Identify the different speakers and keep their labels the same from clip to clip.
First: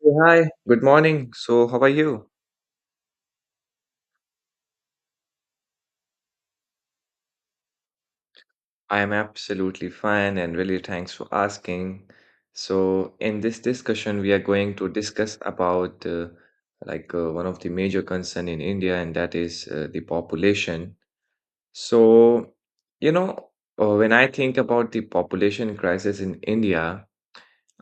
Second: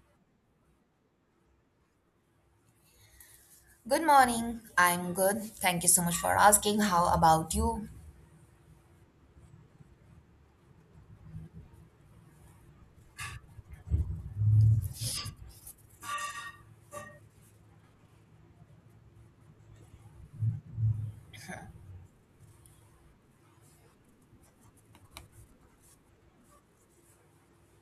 Speaker 1: Hey, hi, good morning. So how are you?
Speaker 2: Good morning. I'm good. Thank you so much for asking. How about you?
Speaker 1: I am absolutely fine and really thanks for asking. So in this discussion, we are going to discuss about like one of the major concern in India, and that is the population. So, you know, when I think about the population crisis in India,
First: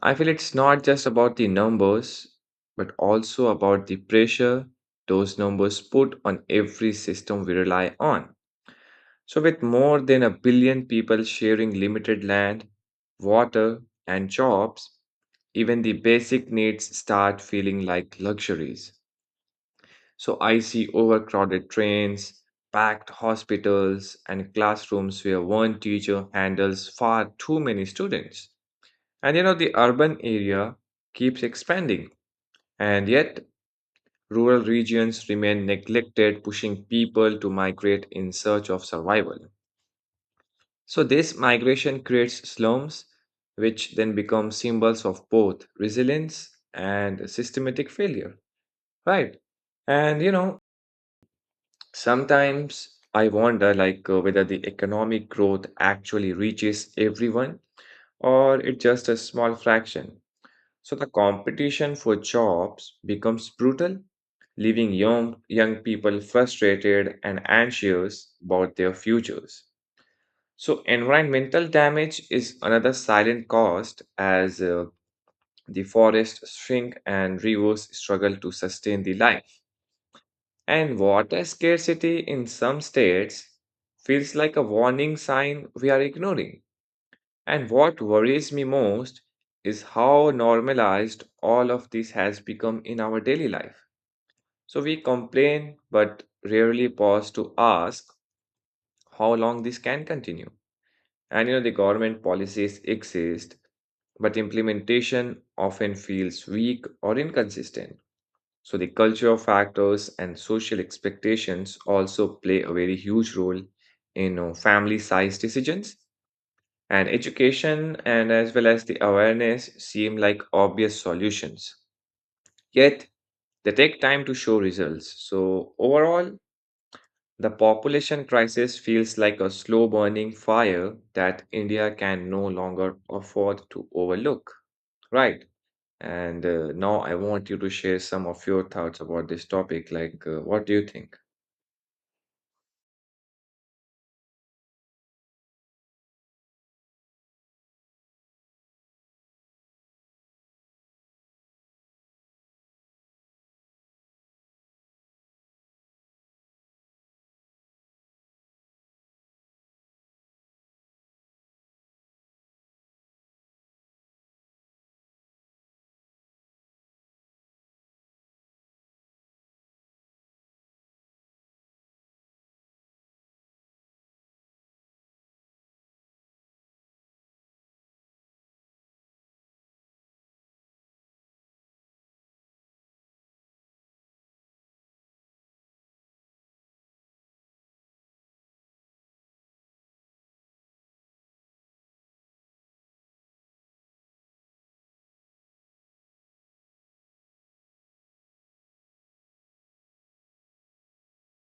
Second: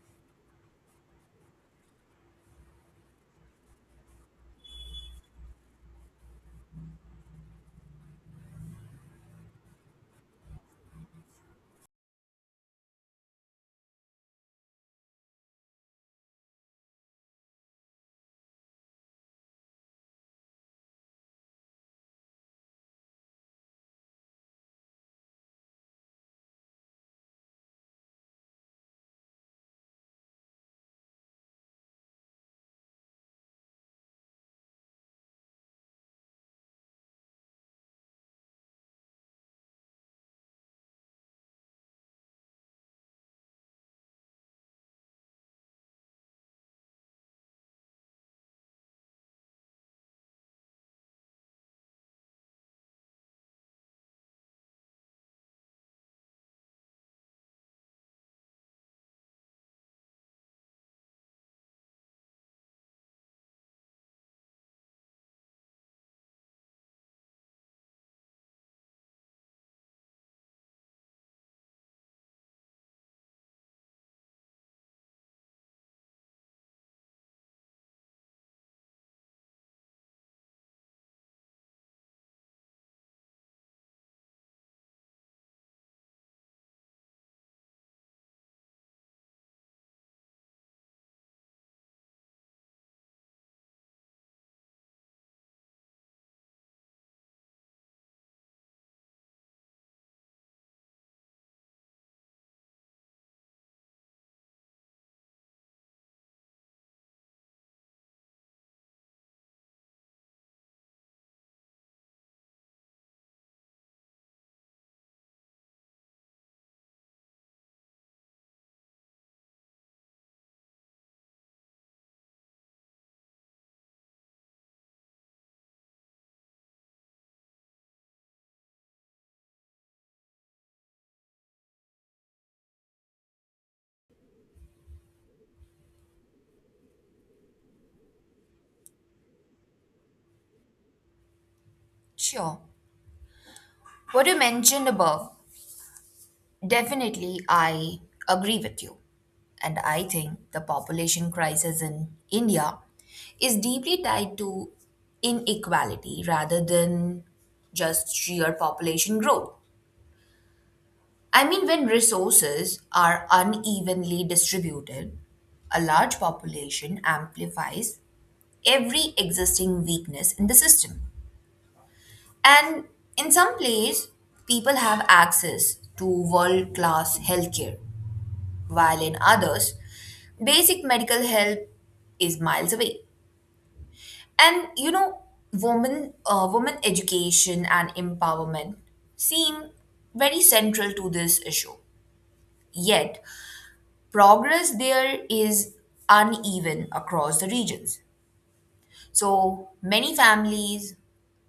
Speaker 1: I feel it's not just about the numbers, but also about the pressure those numbers put on every system we rely on. So with more than a billion people sharing limited land, water, and jobs, even the basic needs start feeling like luxuries. So I see overcrowded trains, packed hospitals, and classrooms where one teacher handles far too many students. And the urban area keeps expanding, and yet rural regions remain neglected, pushing people to migrate in search of survival. So this migration creates slums, which then become symbols of both resilience and systematic failure, right? And sometimes I wonder like whether the economic growth actually reaches everyone or it's just a small fraction. So the competition for jobs becomes brutal, leaving young people frustrated and anxious about their futures. So environmental damage is another silent cost as the forests shrink and rivers struggle to sustain the life. And water scarcity in some states feels like a warning sign we are ignoring. And what worries me most is how normalized all of this has become in our daily life. So we complain but rarely pause to ask how long this can continue. And the government policies exist but implementation often feels weak or inconsistent. So the cultural factors and social expectations also play a very huge role in family size decisions. And education and as well as the awareness seem like obvious solutions. Yet they take time to show results. So overall, the population crisis feels like a slow burning fire that India can no longer afford to overlook. Right. And now I want you to share some of your thoughts about this topic. Like, what do you think?
Speaker 2: Sure. What you mentioned above, definitely I agree with you. And I think the population crisis in India is deeply tied to inequality rather than just sheer population growth. I mean, when resources are unevenly distributed, a large population amplifies every existing weakness in the system. And in some places, people have access to world class healthcare, while in others, basic medical help is miles away. And you know, women education and empowerment seem very central to this issue. Yet, progress there is uneven across the regions. So, many families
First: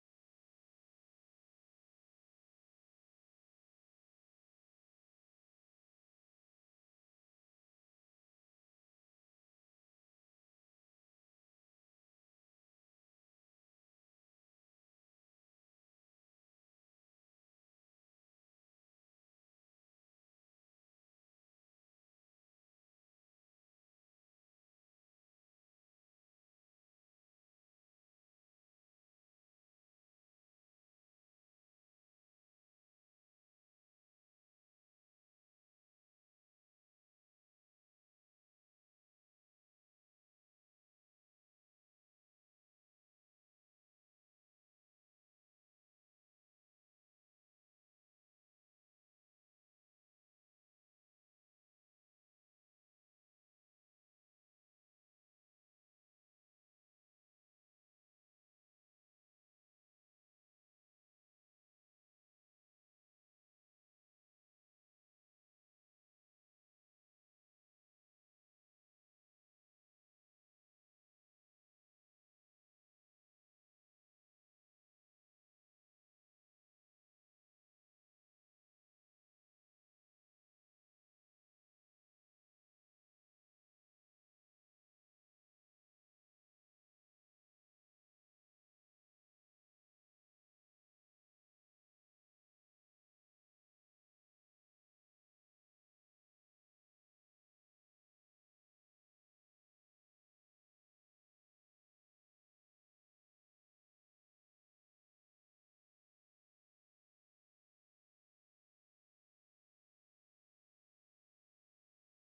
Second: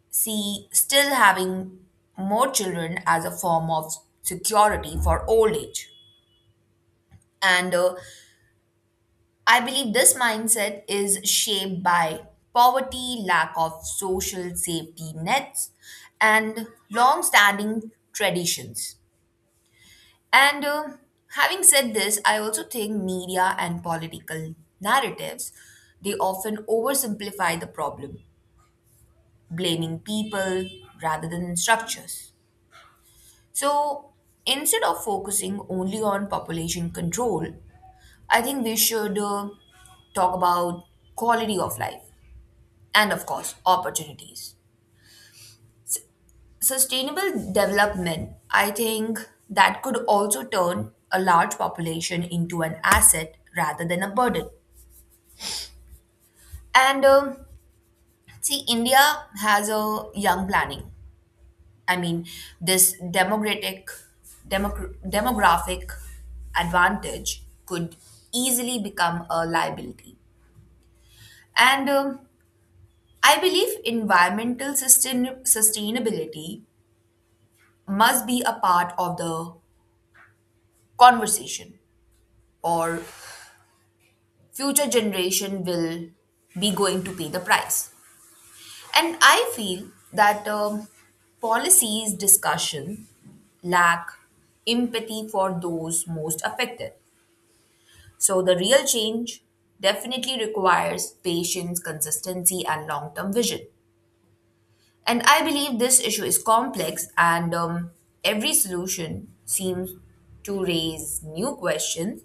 Speaker 2: see still having more children as a form of security for old age. And I believe this mindset is shaped by poverty, lack of social safety nets, and long standing traditions. And having said this, I also think media and political narratives they often oversimplify the problem, blaming people rather than structures. So instead of focusing only on population control, I think we should talk about quality of life and, of course, opportunities. Sustainable development, I think that could also turn a large population into an asset rather than a burden. And see, India has a young planning I mean, this demographic advantage could easily become a liability. And I believe environmental sustainability must be a part of the conversation, or future generation will be going to pay the price. And I feel that policies discussion lack empathy for those most affected. So the real change definitely requires patience, consistency, and long term vision. And I believe this issue is complex, and every solution seems to raise new questions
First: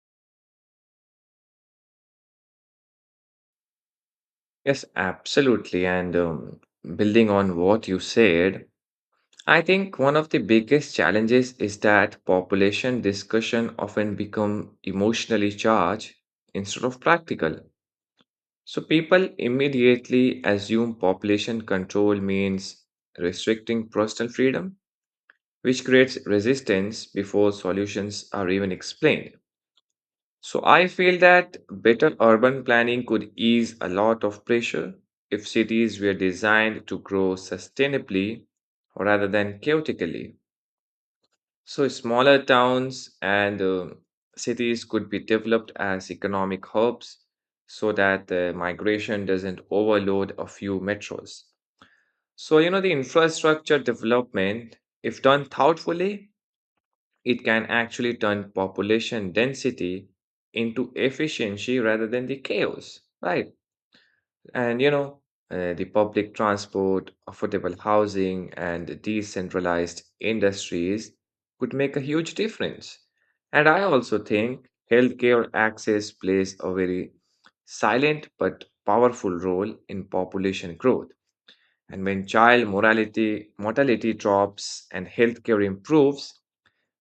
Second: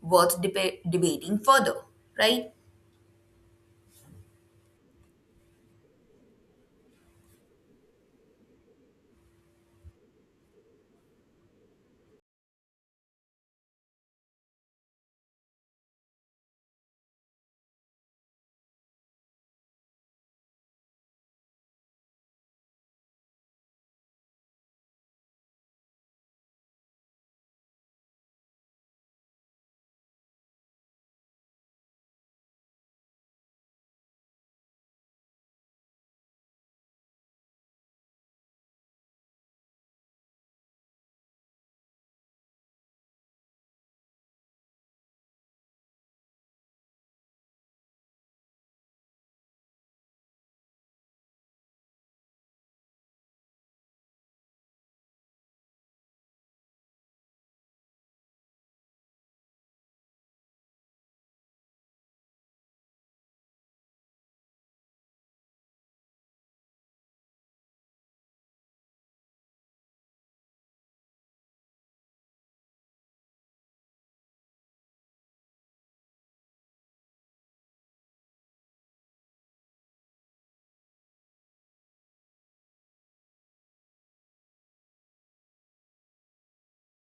Speaker 2: worth debating further, right?
Speaker 1: Yes, absolutely. And building on what you said, I think one of the biggest challenges is that population discussion often become emotionally charged instead of practical. So people immediately assume population control means restricting personal freedom, which creates resistance before solutions are even explained. So I feel that better urban planning could ease a lot of pressure if cities were designed to grow sustainably rather than chaotically. So smaller towns and cities could be developed as economic hubs so that migration doesn't overload a few metros. So, the infrastructure development, if done thoughtfully, it can actually turn population density into efficiency rather than the chaos, right? And the public transport, affordable housing, and decentralized industries could make a huge difference. And I also think healthcare access plays a very silent but powerful role in population growth. And when child morality, mortality drops and healthcare improves,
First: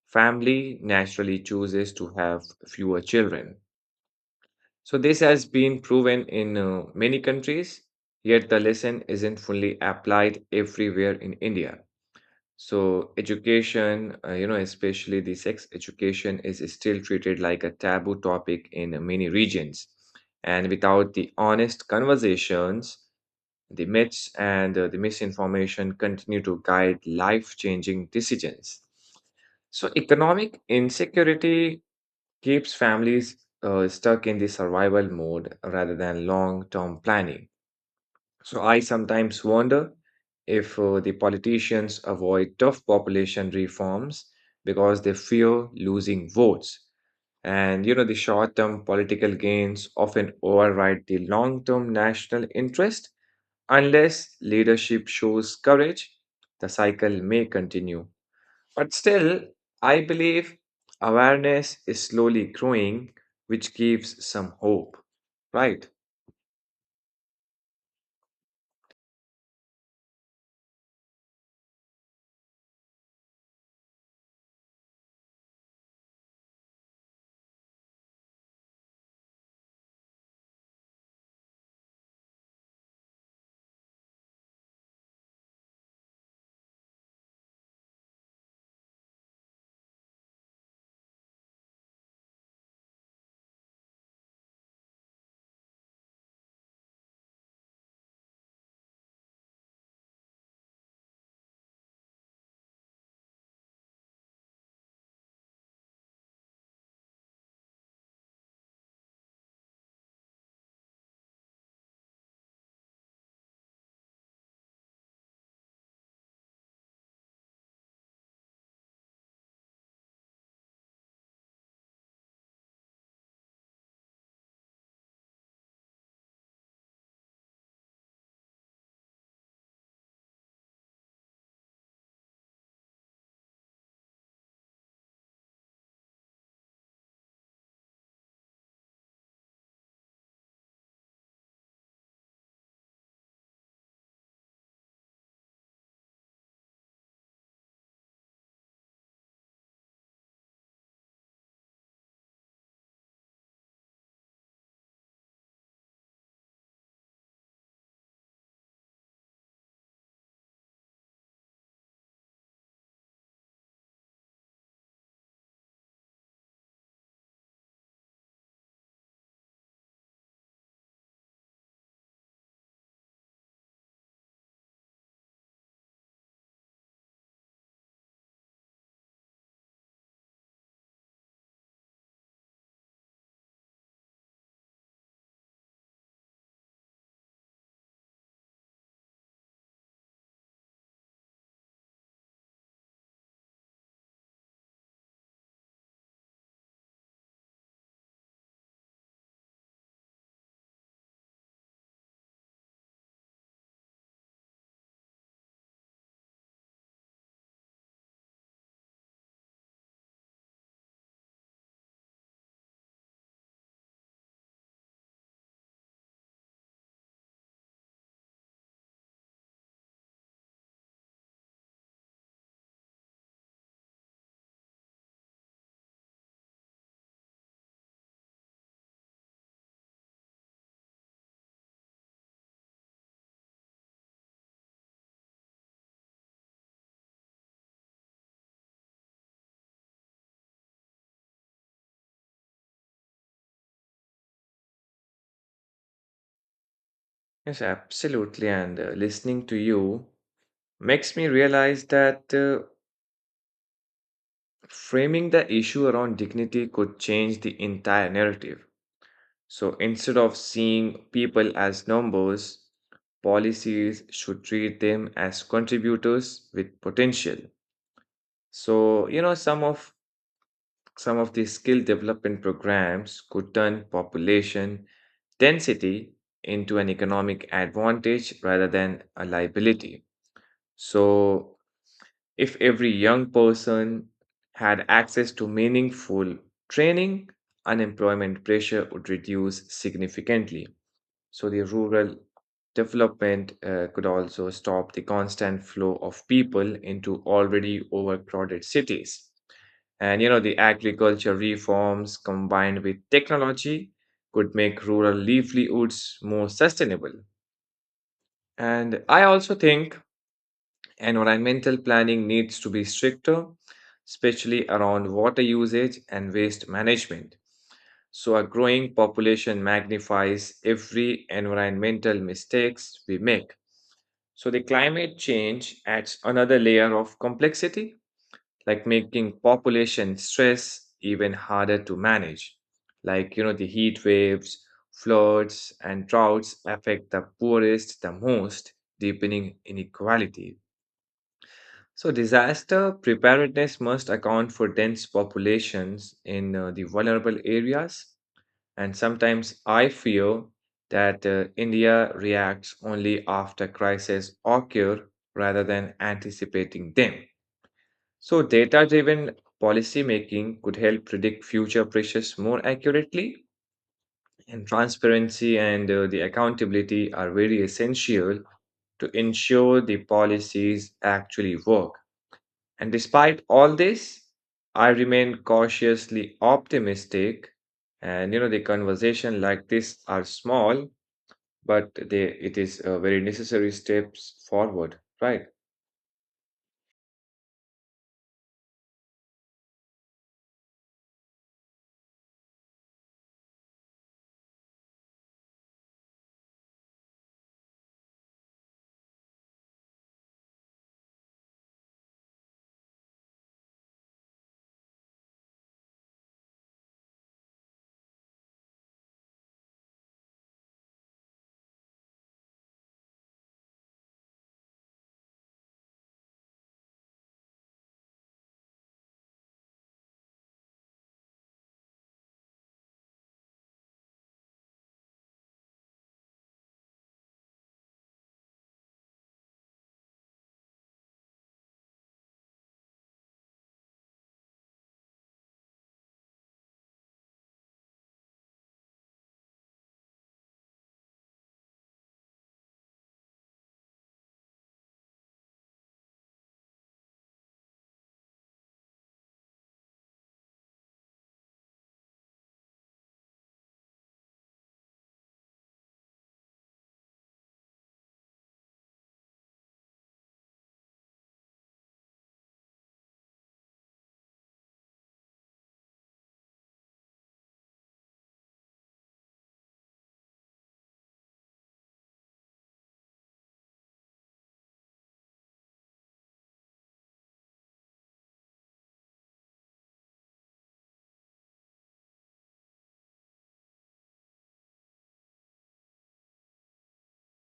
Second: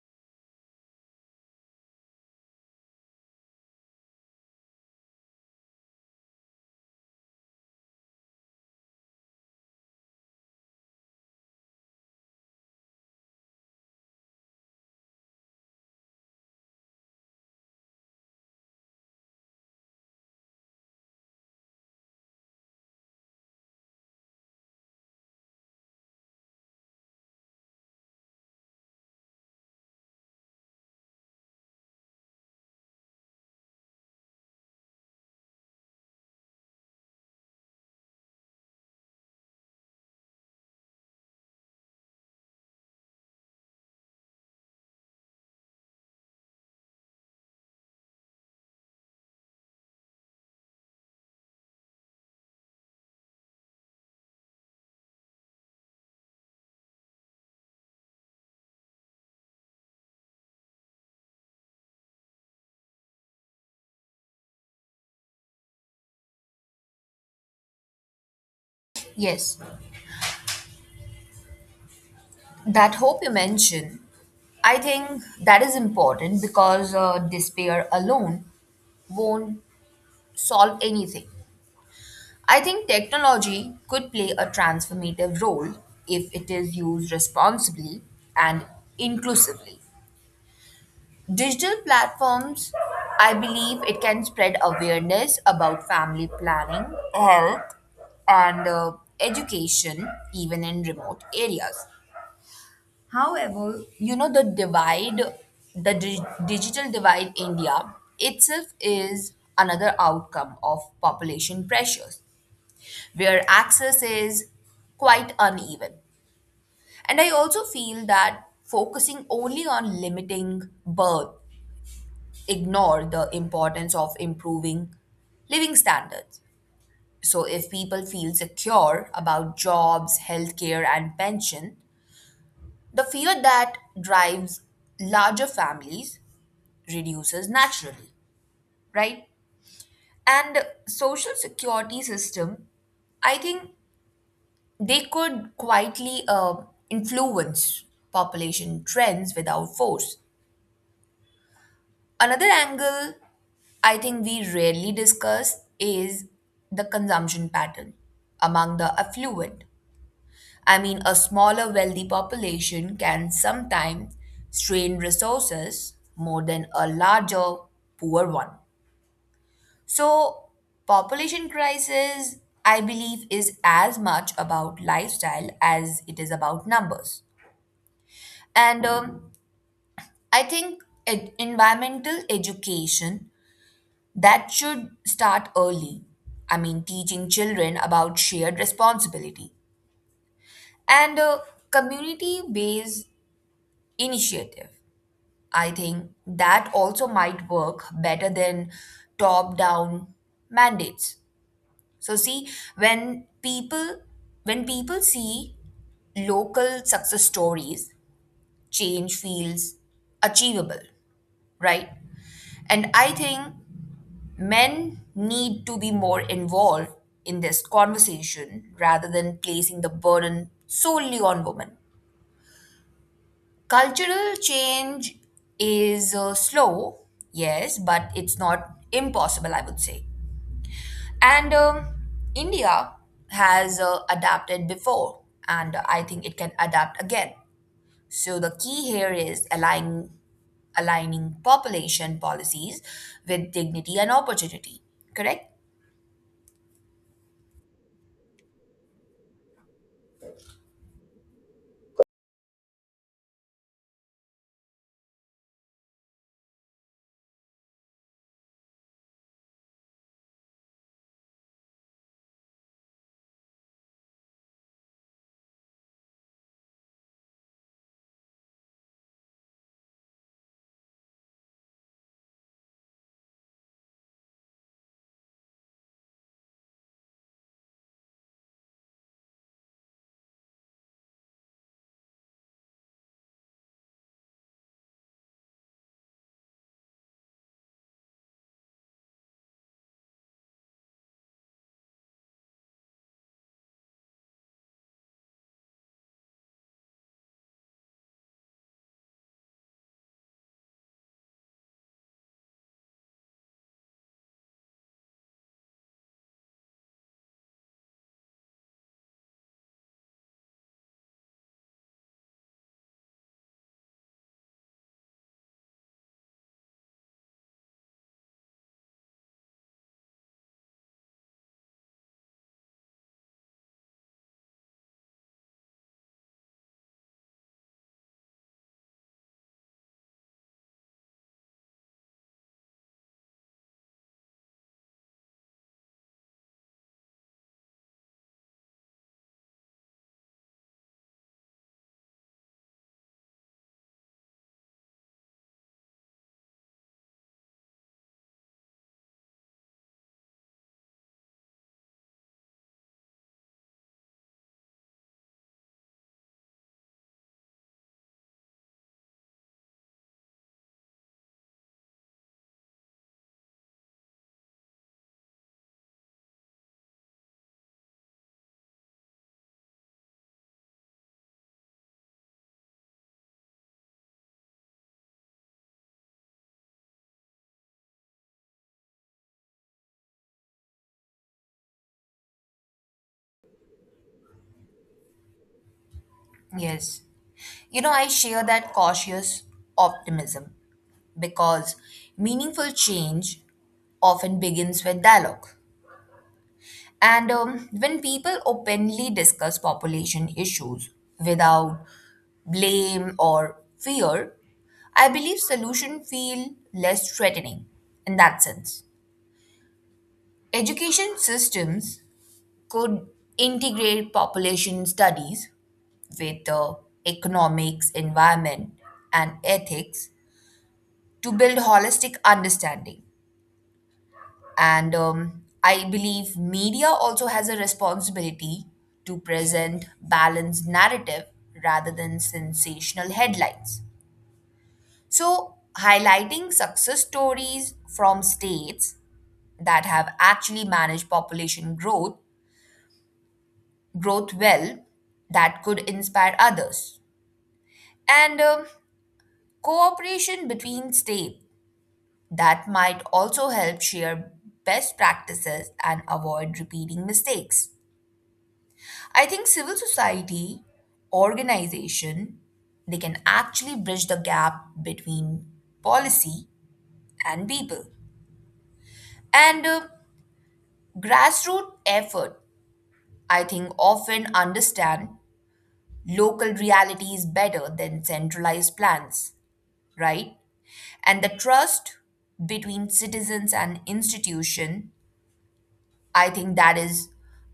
Speaker 1: family naturally chooses to have fewer children. So this has been proven in many countries, yet the lesson isn't fully applied everywhere in India. So education, especially the sex education, is still treated like a taboo topic in many regions. And without the honest conversations, the myths and the misinformation continue to guide life changing decisions. So economic insecurity keeps families stuck in the survival mode rather than long term planning. So I sometimes wonder if the politicians avoid tough population reforms because they fear losing votes. And the short term political gains often override the long term national interest. Unless leadership shows courage, the cycle may continue. But still, I believe awareness is slowly growing, which gives some hope. Right.
Speaker 2: Yes. That hope you mentioned, I think that is important because despair alone won't solve anything. I think technology could play a transformative role if it is used responsibly and inclusively. Digital platforms, I believe it can spread awareness about family planning, health, and education even in remote areas. However, you know the divide, the digital divide India itself is another outcome of population pressures where access is quite uneven. And I also feel that focusing only on limiting birth ignore the importance of improving living standards. So if people feel secure about jobs, healthcare and pension, the fear that drives larger families reduces naturally, right? And social security system I think they could quietly influence population trends without force. Another angle I think we rarely discuss is the consumption pattern among the affluent. I mean, a smaller wealthy population can sometimes strain resources more than a larger poor one. So, population crisis, I believe, is as much about lifestyle as it is about numbers. And I think environmental education that should start early. I mean, teaching children about shared responsibility and a community-based initiative. I think that also might work better than top-down mandates. So see, when people when people see local success stories, change feels achievable, right? And I think men need to be more involved in this conversation rather than placing the burden solely on women. Cultural change is slow, yes, but it's not impossible, I would say. And India has adapted before, and I think it can adapt again. So the key here is aligning population policies with dignity and opportunity. Correct?
Speaker 1: Yes, absolutely. And listening to you makes me realize that framing the issue around dignity could change the entire narrative. So instead of seeing people as numbers, policies should treat them as contributors with potential. So, some of these skill development programs could turn population density into an economic advantage rather than a liability. So if every young person had access to meaningful training, unemployment pressure would reduce significantly. So the rural development could also stop the constant flow of people into already overcrowded cities. And the agriculture reforms combined with technology could make rural livelihoods more sustainable. And I also think environmental planning needs to be stricter, especially around water usage and waste management. So a growing population magnifies every environmental mistakes we make. So the climate change adds another layer of complexity, like making population stress even harder to manage. Like the heat waves, floods, and droughts affect the poorest the most, deepening inequality. So disaster preparedness must account for dense populations in the vulnerable areas, and sometimes I feel that India reacts only after crises occur rather than anticipating them. So data driven policy making could help predict future pressures more accurately, and transparency and the accountability are very essential to ensure the policies actually work. And despite all this, I remain cautiously optimistic. And the conversation like this are small, but they it is a very necessary steps forward, right?
Speaker 2: Yes. You know, I share that cautious optimism because meaningful change often begins with dialogue. And when people openly discuss population issues without blame or fear, I believe solutions feel less threatening in that sense. Education systems could integrate population studies with economics, environment, and ethics to build holistic understanding. And I believe media also has a responsibility to present balanced narrative rather than sensational headlines. So, highlighting success stories from states that have actually managed population growth well that could inspire others and cooperation between states that might also help share best practices and avoid repeating mistakes. I think civil society organization they can actually bridge the gap between policy and people. And grassroots effort I think often understand local realities better than centralized plans, right? And the trust between citizens and institution I think that is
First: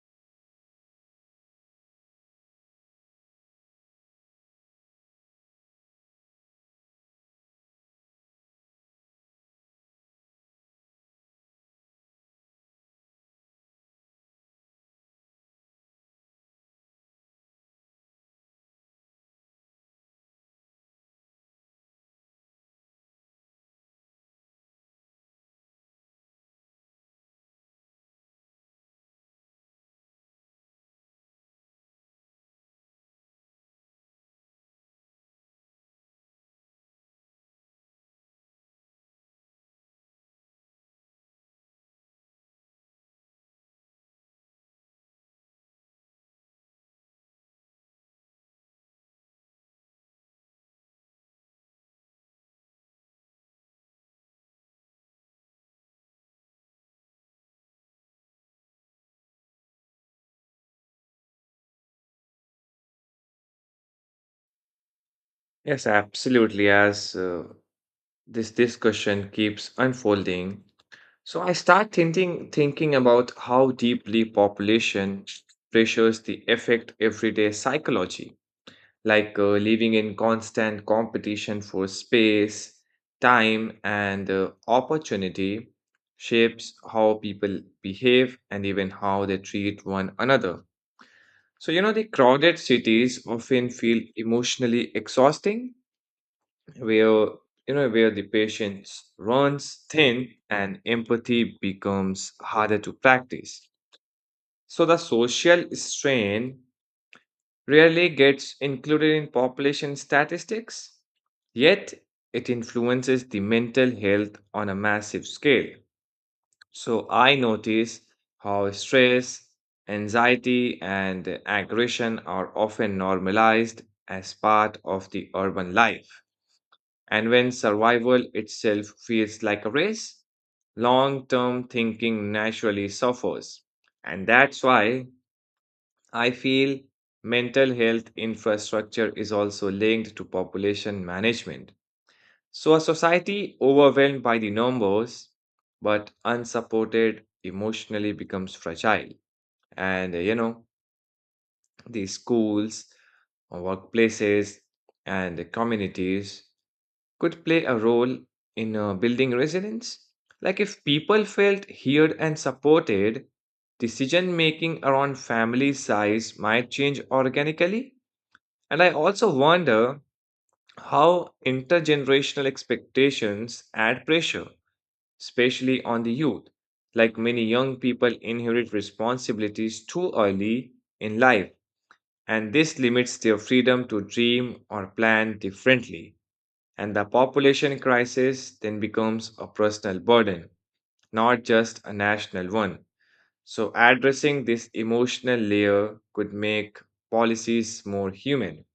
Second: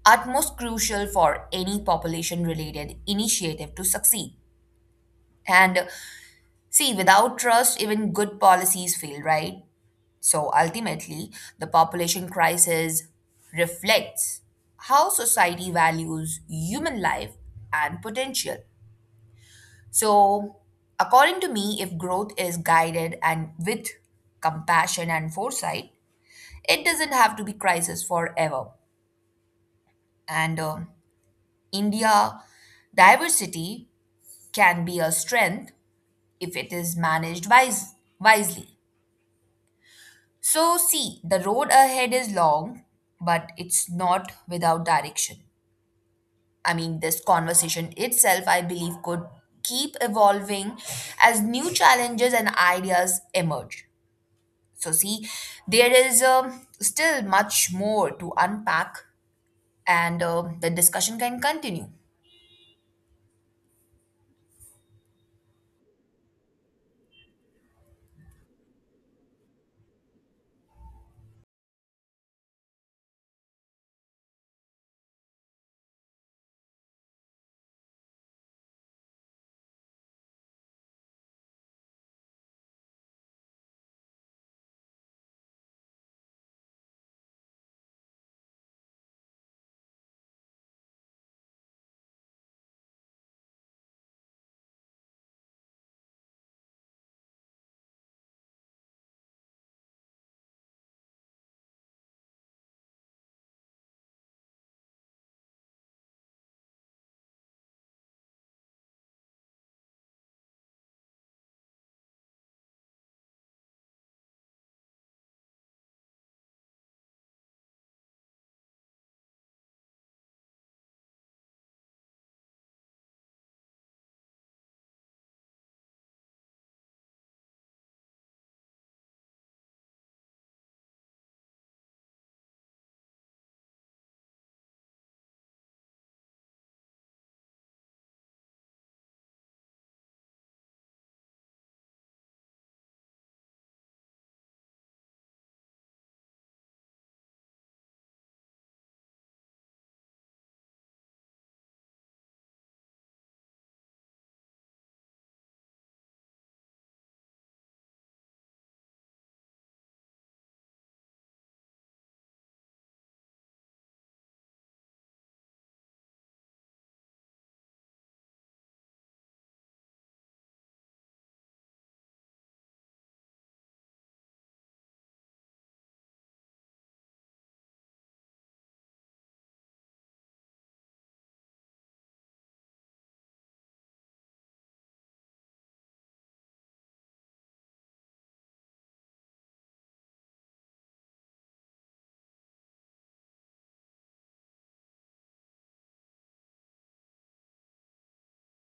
Speaker 2: utmost crucial for any population related initiative to succeed. And see, without trust, even good policies fail, right? So ultimately, the population crisis reflects how society values human life and potential. So, according to me, if growth is guided and with compassion and foresight, it doesn't have to be crisis forever. And India diversity can be a strength if it is managed wisely. So, see, the road ahead is long, but it's not without direction. I mean, this conversation itself, I believe, could keep evolving as new challenges and ideas emerge. So, see, there is still much more to unpack, and the discussion can continue.
Speaker 1: Yes, absolutely. As this discussion keeps unfolding, so I start thinking about how deeply population pressures the affect everyday psychology. Like living in constant competition for space, time, and opportunity shapes how people behave and even how they treat one another. So, the crowded cities often feel emotionally exhausting, where you know where the patience runs thin and empathy becomes harder to practice. So the social strain rarely gets included in population statistics, yet it influences the mental health on a massive scale. So I notice how stress, anxiety, and aggression are often normalized as part of the urban life. And when survival itself feels like a race, long term thinking naturally suffers. And that's why I feel mental health infrastructure is also linked to population management. So a society overwhelmed by the numbers but unsupported emotionally becomes fragile. And, the schools, workplaces, and the communities could play a role in building resilience. Like, if people felt heard and supported, decision making around family size might change organically, and I also wonder how intergenerational expectations add pressure, especially on the youth. Like many young people inherit responsibilities too early in life, and this limits their freedom to dream or plan differently. And the population crisis then becomes a personal burden, not just a national one. So addressing this emotional layer could make policies more human.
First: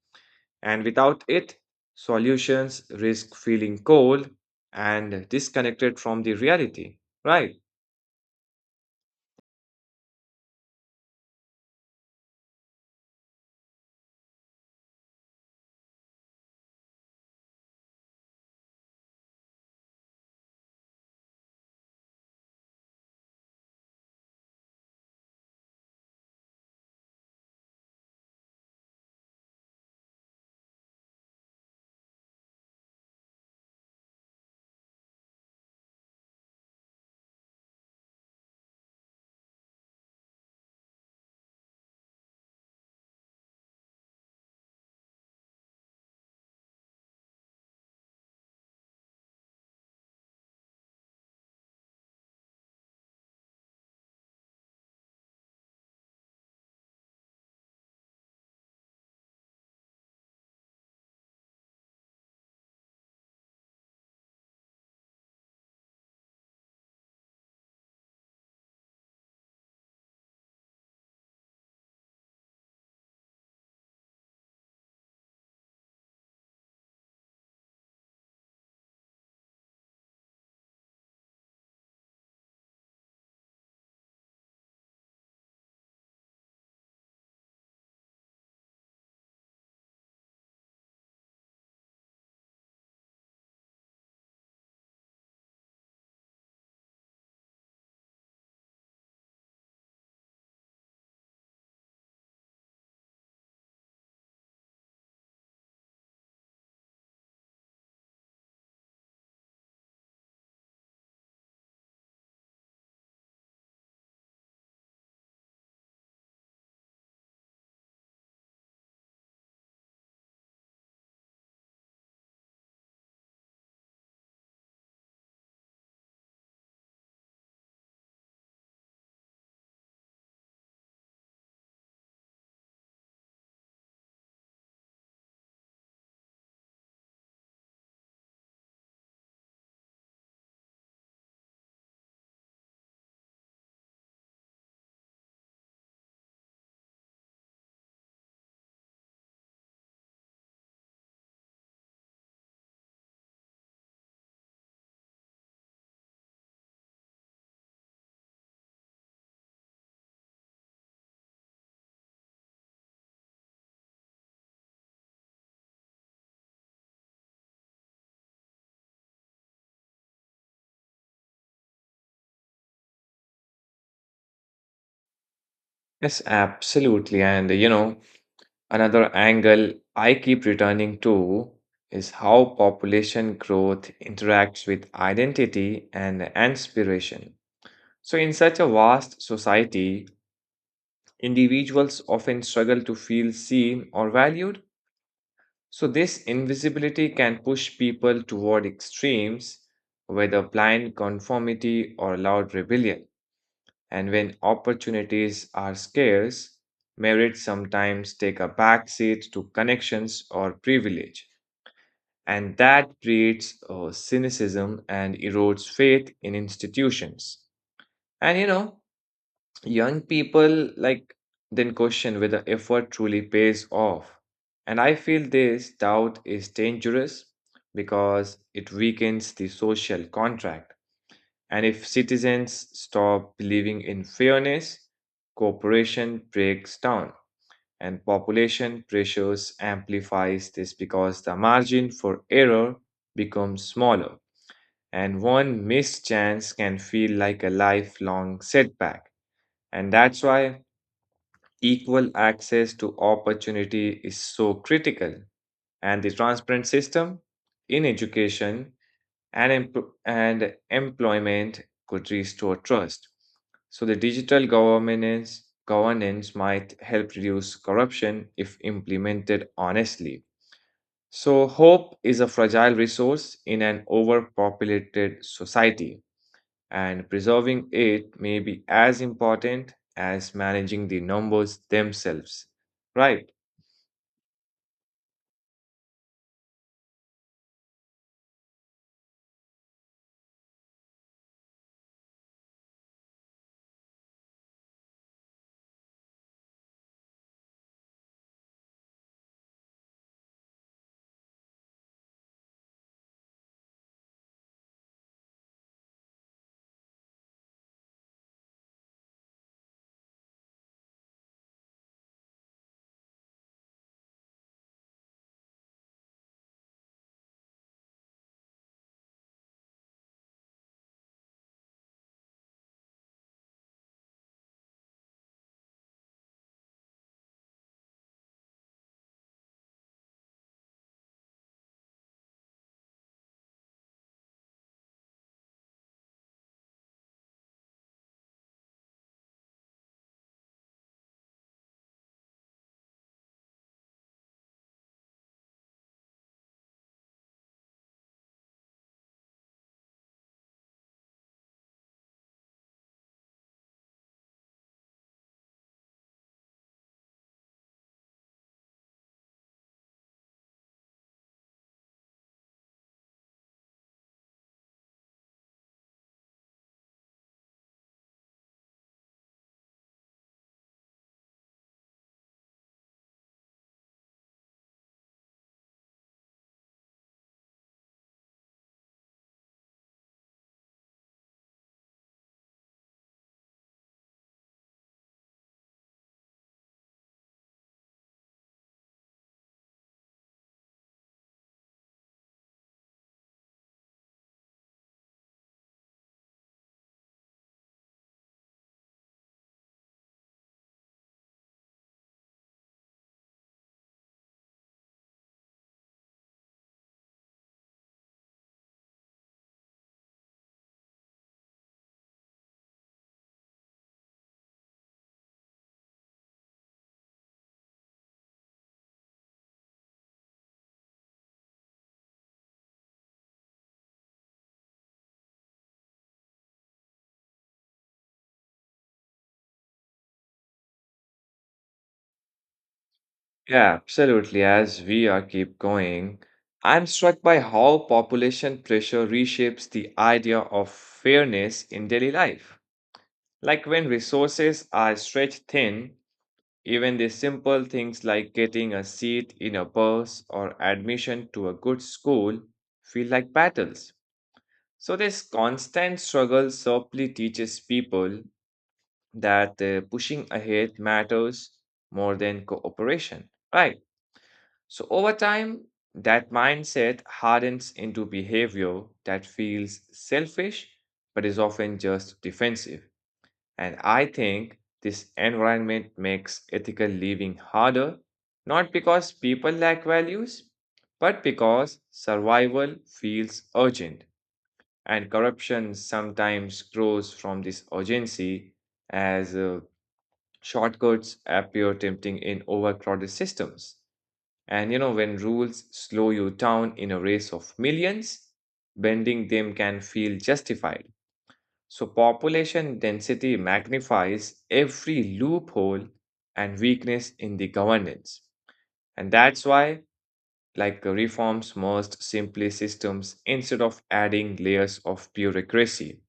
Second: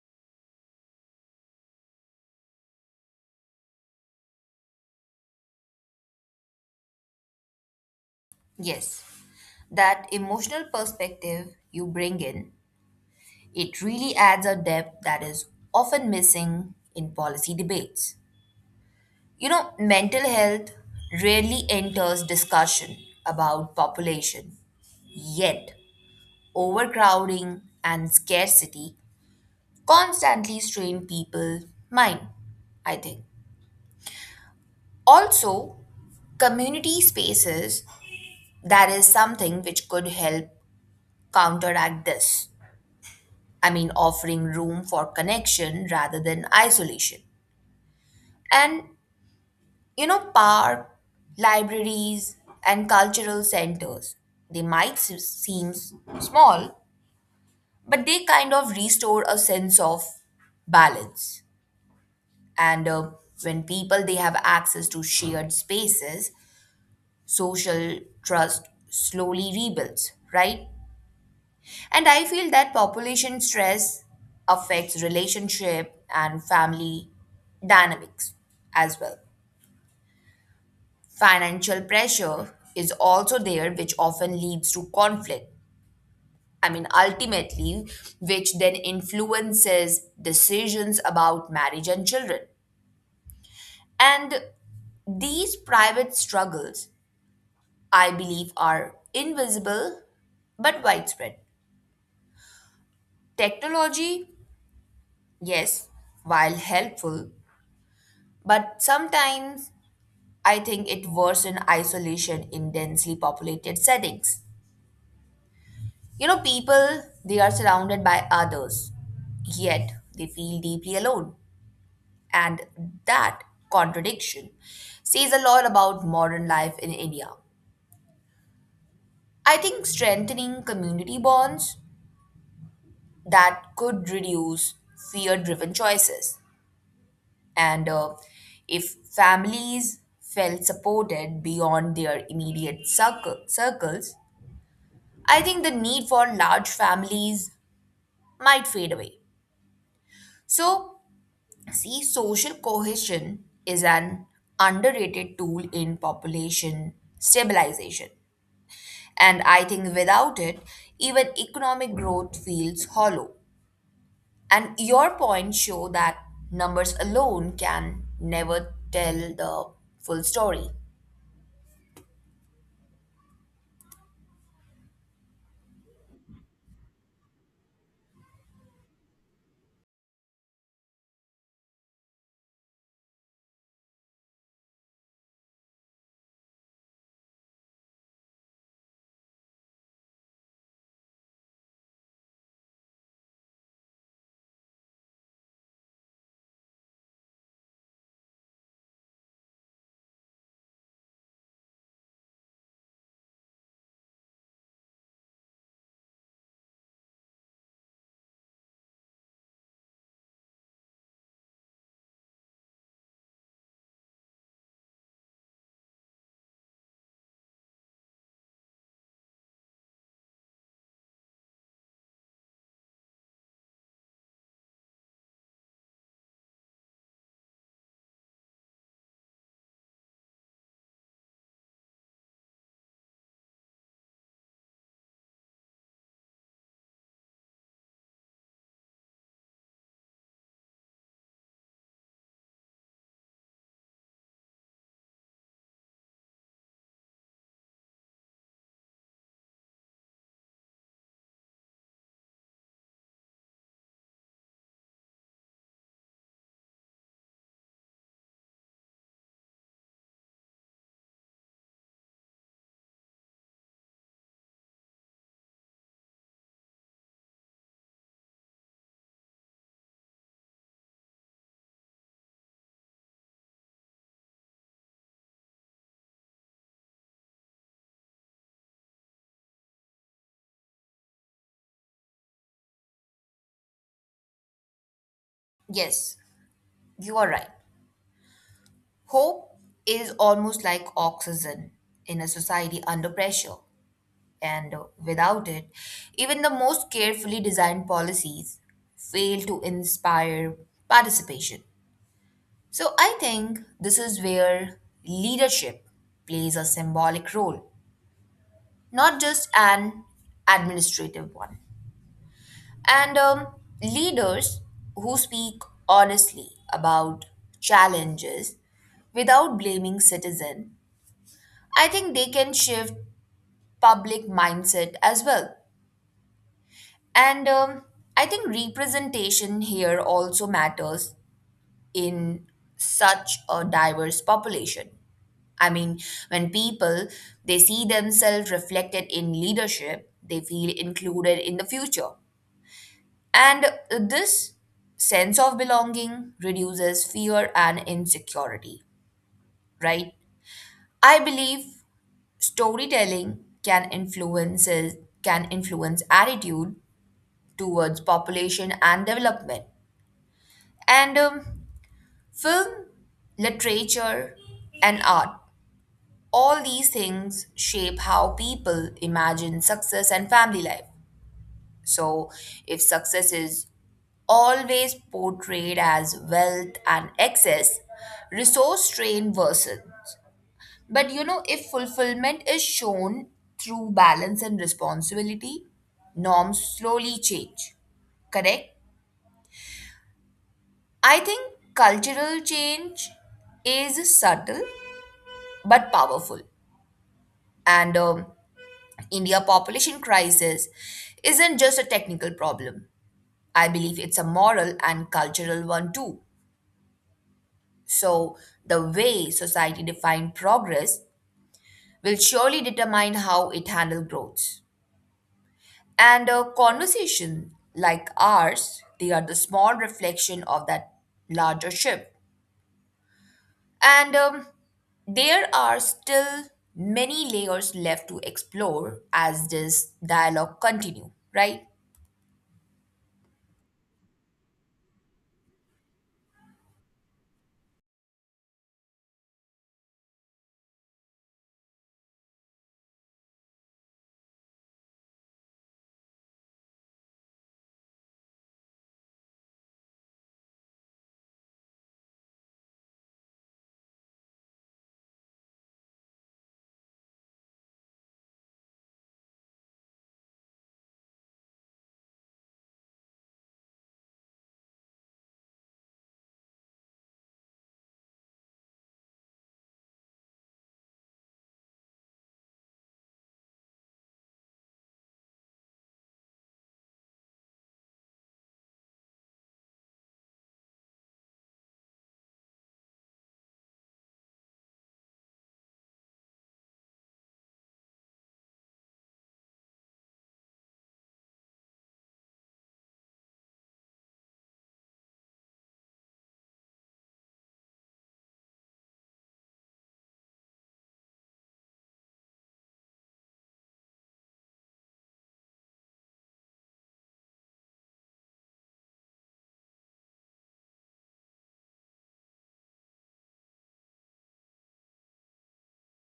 Speaker 1: And without it, solutions risk feeling cold and disconnected from the reality, right?
Speaker 2: Yes. That emotional perspective you bring in, it really adds a depth that is often missing in policy debates. You know, mental health rarely enters discussion about population, yet, overcrowding and scarcity constantly strain people's mind, I think. Also, community spaces that is something which could help counteract this I mean, offering room for connection rather than isolation. And, you know, park, libraries, and cultural centers, they might small, but they kind of restore a sense of balance. And when people, they have access to shared spaces, social trust slowly rebuilds, right? And I feel that population stress affects relationship and family dynamics as well. Financial pressure is also there, which often leads to conflict. I mean, ultimately, which then influences decisions about marriage and children. And these private struggles, I believe, are invisible but widespread. Technology, yes, while helpful, but sometimes I think it worse in isolation in densely populated settings. You know, people, they are surrounded by others, yet they feel deeply alone. And that contradiction says a lot about modern life in India. I think strengthening community bonds that could reduce fear driven choices. And if families felt supported beyond their immediate circles, I think the need for large families might fade away. So, see, social cohesion is an underrated tool in population stabilization. And I think without it, even economic growth feels hollow. And your points show that numbers alone can never tell the full story.
Speaker 1: Yes, absolutely. And another angle I keep returning to is how population growth interacts with identity and inspiration. So in such a vast society, individuals often struggle to feel seen or valued. So this invisibility can push people toward extremes, whether blind conformity or loud rebellion. And when opportunities are scarce, merit sometimes take a backseat to connections or privilege. And that creates cynicism and erodes faith in institutions. And young people like then question whether effort truly pays off. And I feel this doubt is dangerous because it weakens the social contract. And if citizens stop believing in fairness, cooperation breaks down. And population pressures amplifies this because the margin for error becomes smaller, and one missed chance can feel like a lifelong setback. And that's why equal access to opportunity is so critical, and the transparent system in education and employment could restore trust. So the digital governance might help reduce corruption if implemented honestly. So hope is a fragile resource in an overpopulated society, and preserving it may be as important as managing the numbers themselves. Right.
Speaker 2: Yes, you are right. Hope is almost like oxygen in a society under pressure. And without it, even the most carefully designed policies fail to inspire participation. So I think this is where leadership plays a symbolic role, not just an administrative one. And leaders who speak honestly about challenges without blaming citizen, I think they can shift public mindset as well. And I think representation here also matters in such a diverse population. I mean, when people they see themselves reflected in leadership, they feel included in the future. And this sense of belonging reduces fear and insecurity, right? I believe storytelling can influences can influence attitude towards population and development. And film, literature, and art all these things shape how people imagine success and family life. So, if success is always portrayed as wealth and excess, resource strain worsens. But you know, if fulfillment is shown through balance and responsibility, norms slowly change correct? I think cultural change is subtle but powerful. And India population crisis isn't just a technical problem. I believe it's a moral and cultural one too. So the way society defines progress will surely determine how it handles growth. And a conversation like ours, they are the small reflection of that larger shift. And there are still many layers left to explore as this dialogue continue, right?
Speaker 1: Yeah, absolutely. As we are keep going, I'm struck by how population pressure reshapes the idea of fairness in daily life. Like when resources are stretched thin, even the simple things like getting a seat in a bus or admission to a good school feel like battles. So this constant struggle simply teaches people that pushing ahead matters more than cooperation, right? So over time, that mindset hardens into behavior that feels selfish but is often just defensive. And I think this environment makes ethical living harder, not because people lack values, but because survival feels urgent. And corruption sometimes grows from this urgency as shortcuts appear tempting in overcrowded systems. And when rules slow you down in a race of millions, bending them can feel justified. So population density magnifies every loophole and weakness in the governance. And that's why, like reforms must simply systems instead of adding layers of bureaucracy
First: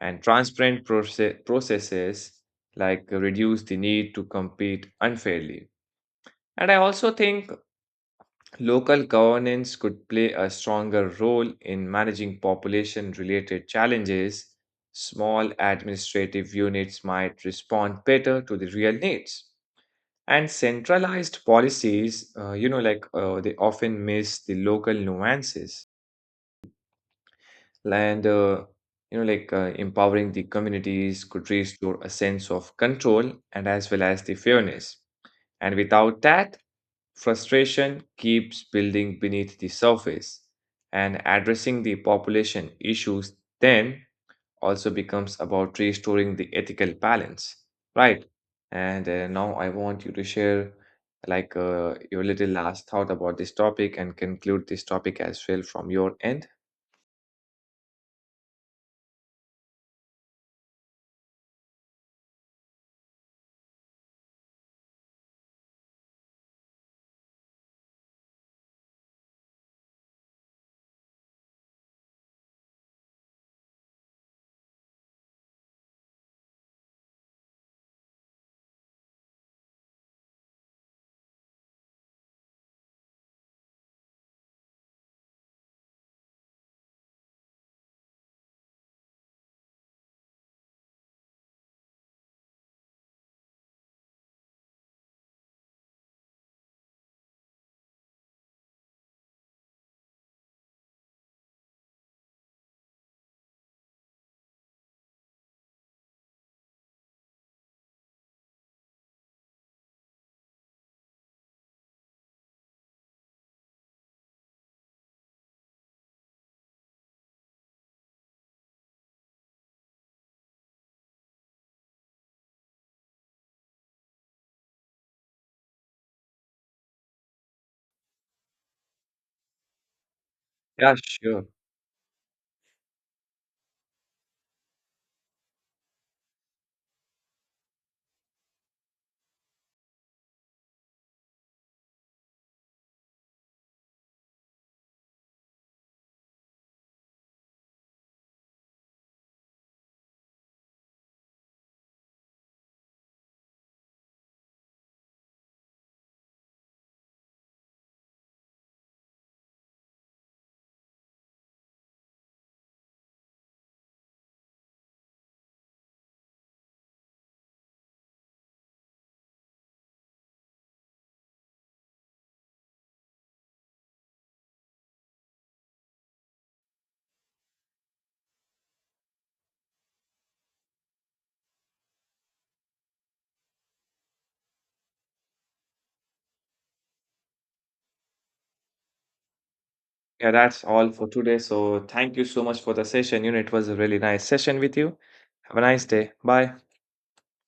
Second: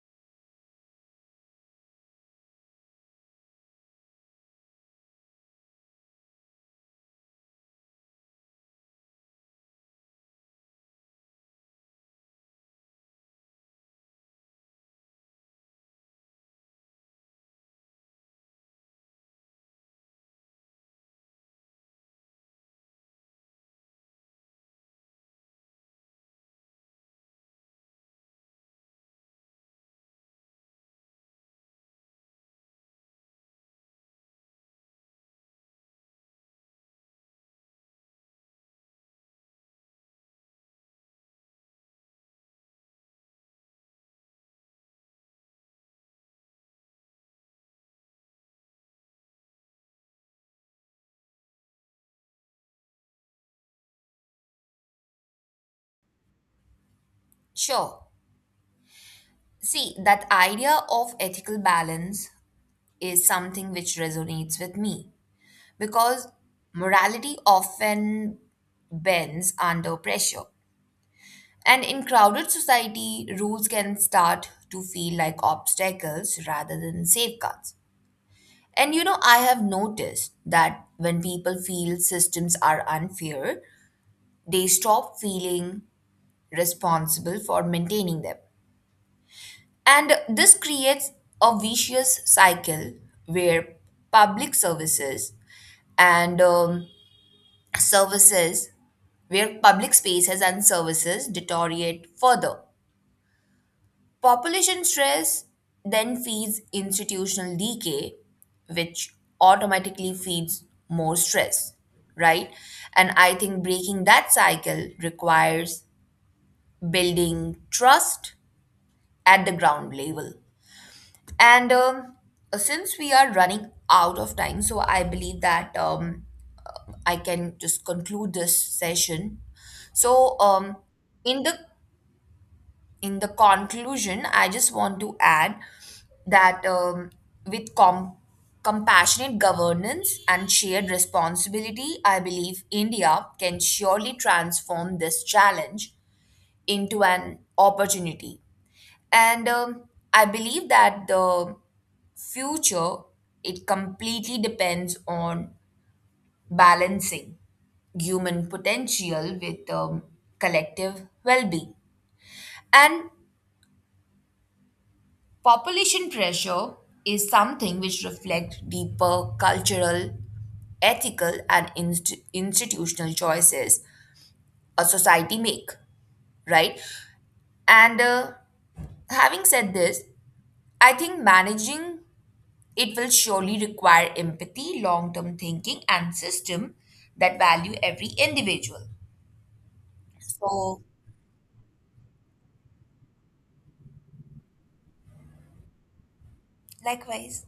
Speaker 1: and transparent processes like reduce the need to compete unfairly. And I also think local governance could play a stronger role in managing population related challenges. Small administrative units might respond better to the real needs. And centralized policies, like they often miss the local nuances. Land like empowering the communities could restore a sense of control and as well as the fairness. And without that, frustration keeps building beneath the surface. And addressing the population issues then also becomes about restoring the ethical balance, right? And now I want you to share like your little last thought about this topic and conclude this topic as well from your end.
Speaker 2: Sure. See, that idea of ethical balance is something which resonates with me because morality often bends under pressure. And in crowded society, rules can start to feel like obstacles rather than safeguards. And you know, I have noticed that when people feel systems are unfair, they stop feeling responsible for maintaining them. And this creates a vicious cycle where public services and services, where public spaces and services deteriorate further. Population stress then feeds institutional decay, which automatically feeds more stress, right? And I think breaking that cycle requires building trust at the ground level. And since we are running out of time, so I believe that I can just conclude this session. So
Speaker 1: Yeah,
Speaker 2: in
Speaker 1: sure.
Speaker 2: the in the conclusion, I just want to add that with compassionate governance and shared responsibility, I believe India can surely transform this challenge into an opportunity. And I believe that the future, it completely depends on balancing human potential with collective well being. And population pressure is something which reflects deeper cultural, ethical, and institutional choices a society make, right? And having said this, I think managing it will surely require empathy, long term thinking, and system that value every individual.
Speaker 1: Yeah, that's
Speaker 2: So,
Speaker 1: all for today. So thank you so much for the session. It was a really nice session with you. Have a nice day. Bye.
Speaker 2: likewise.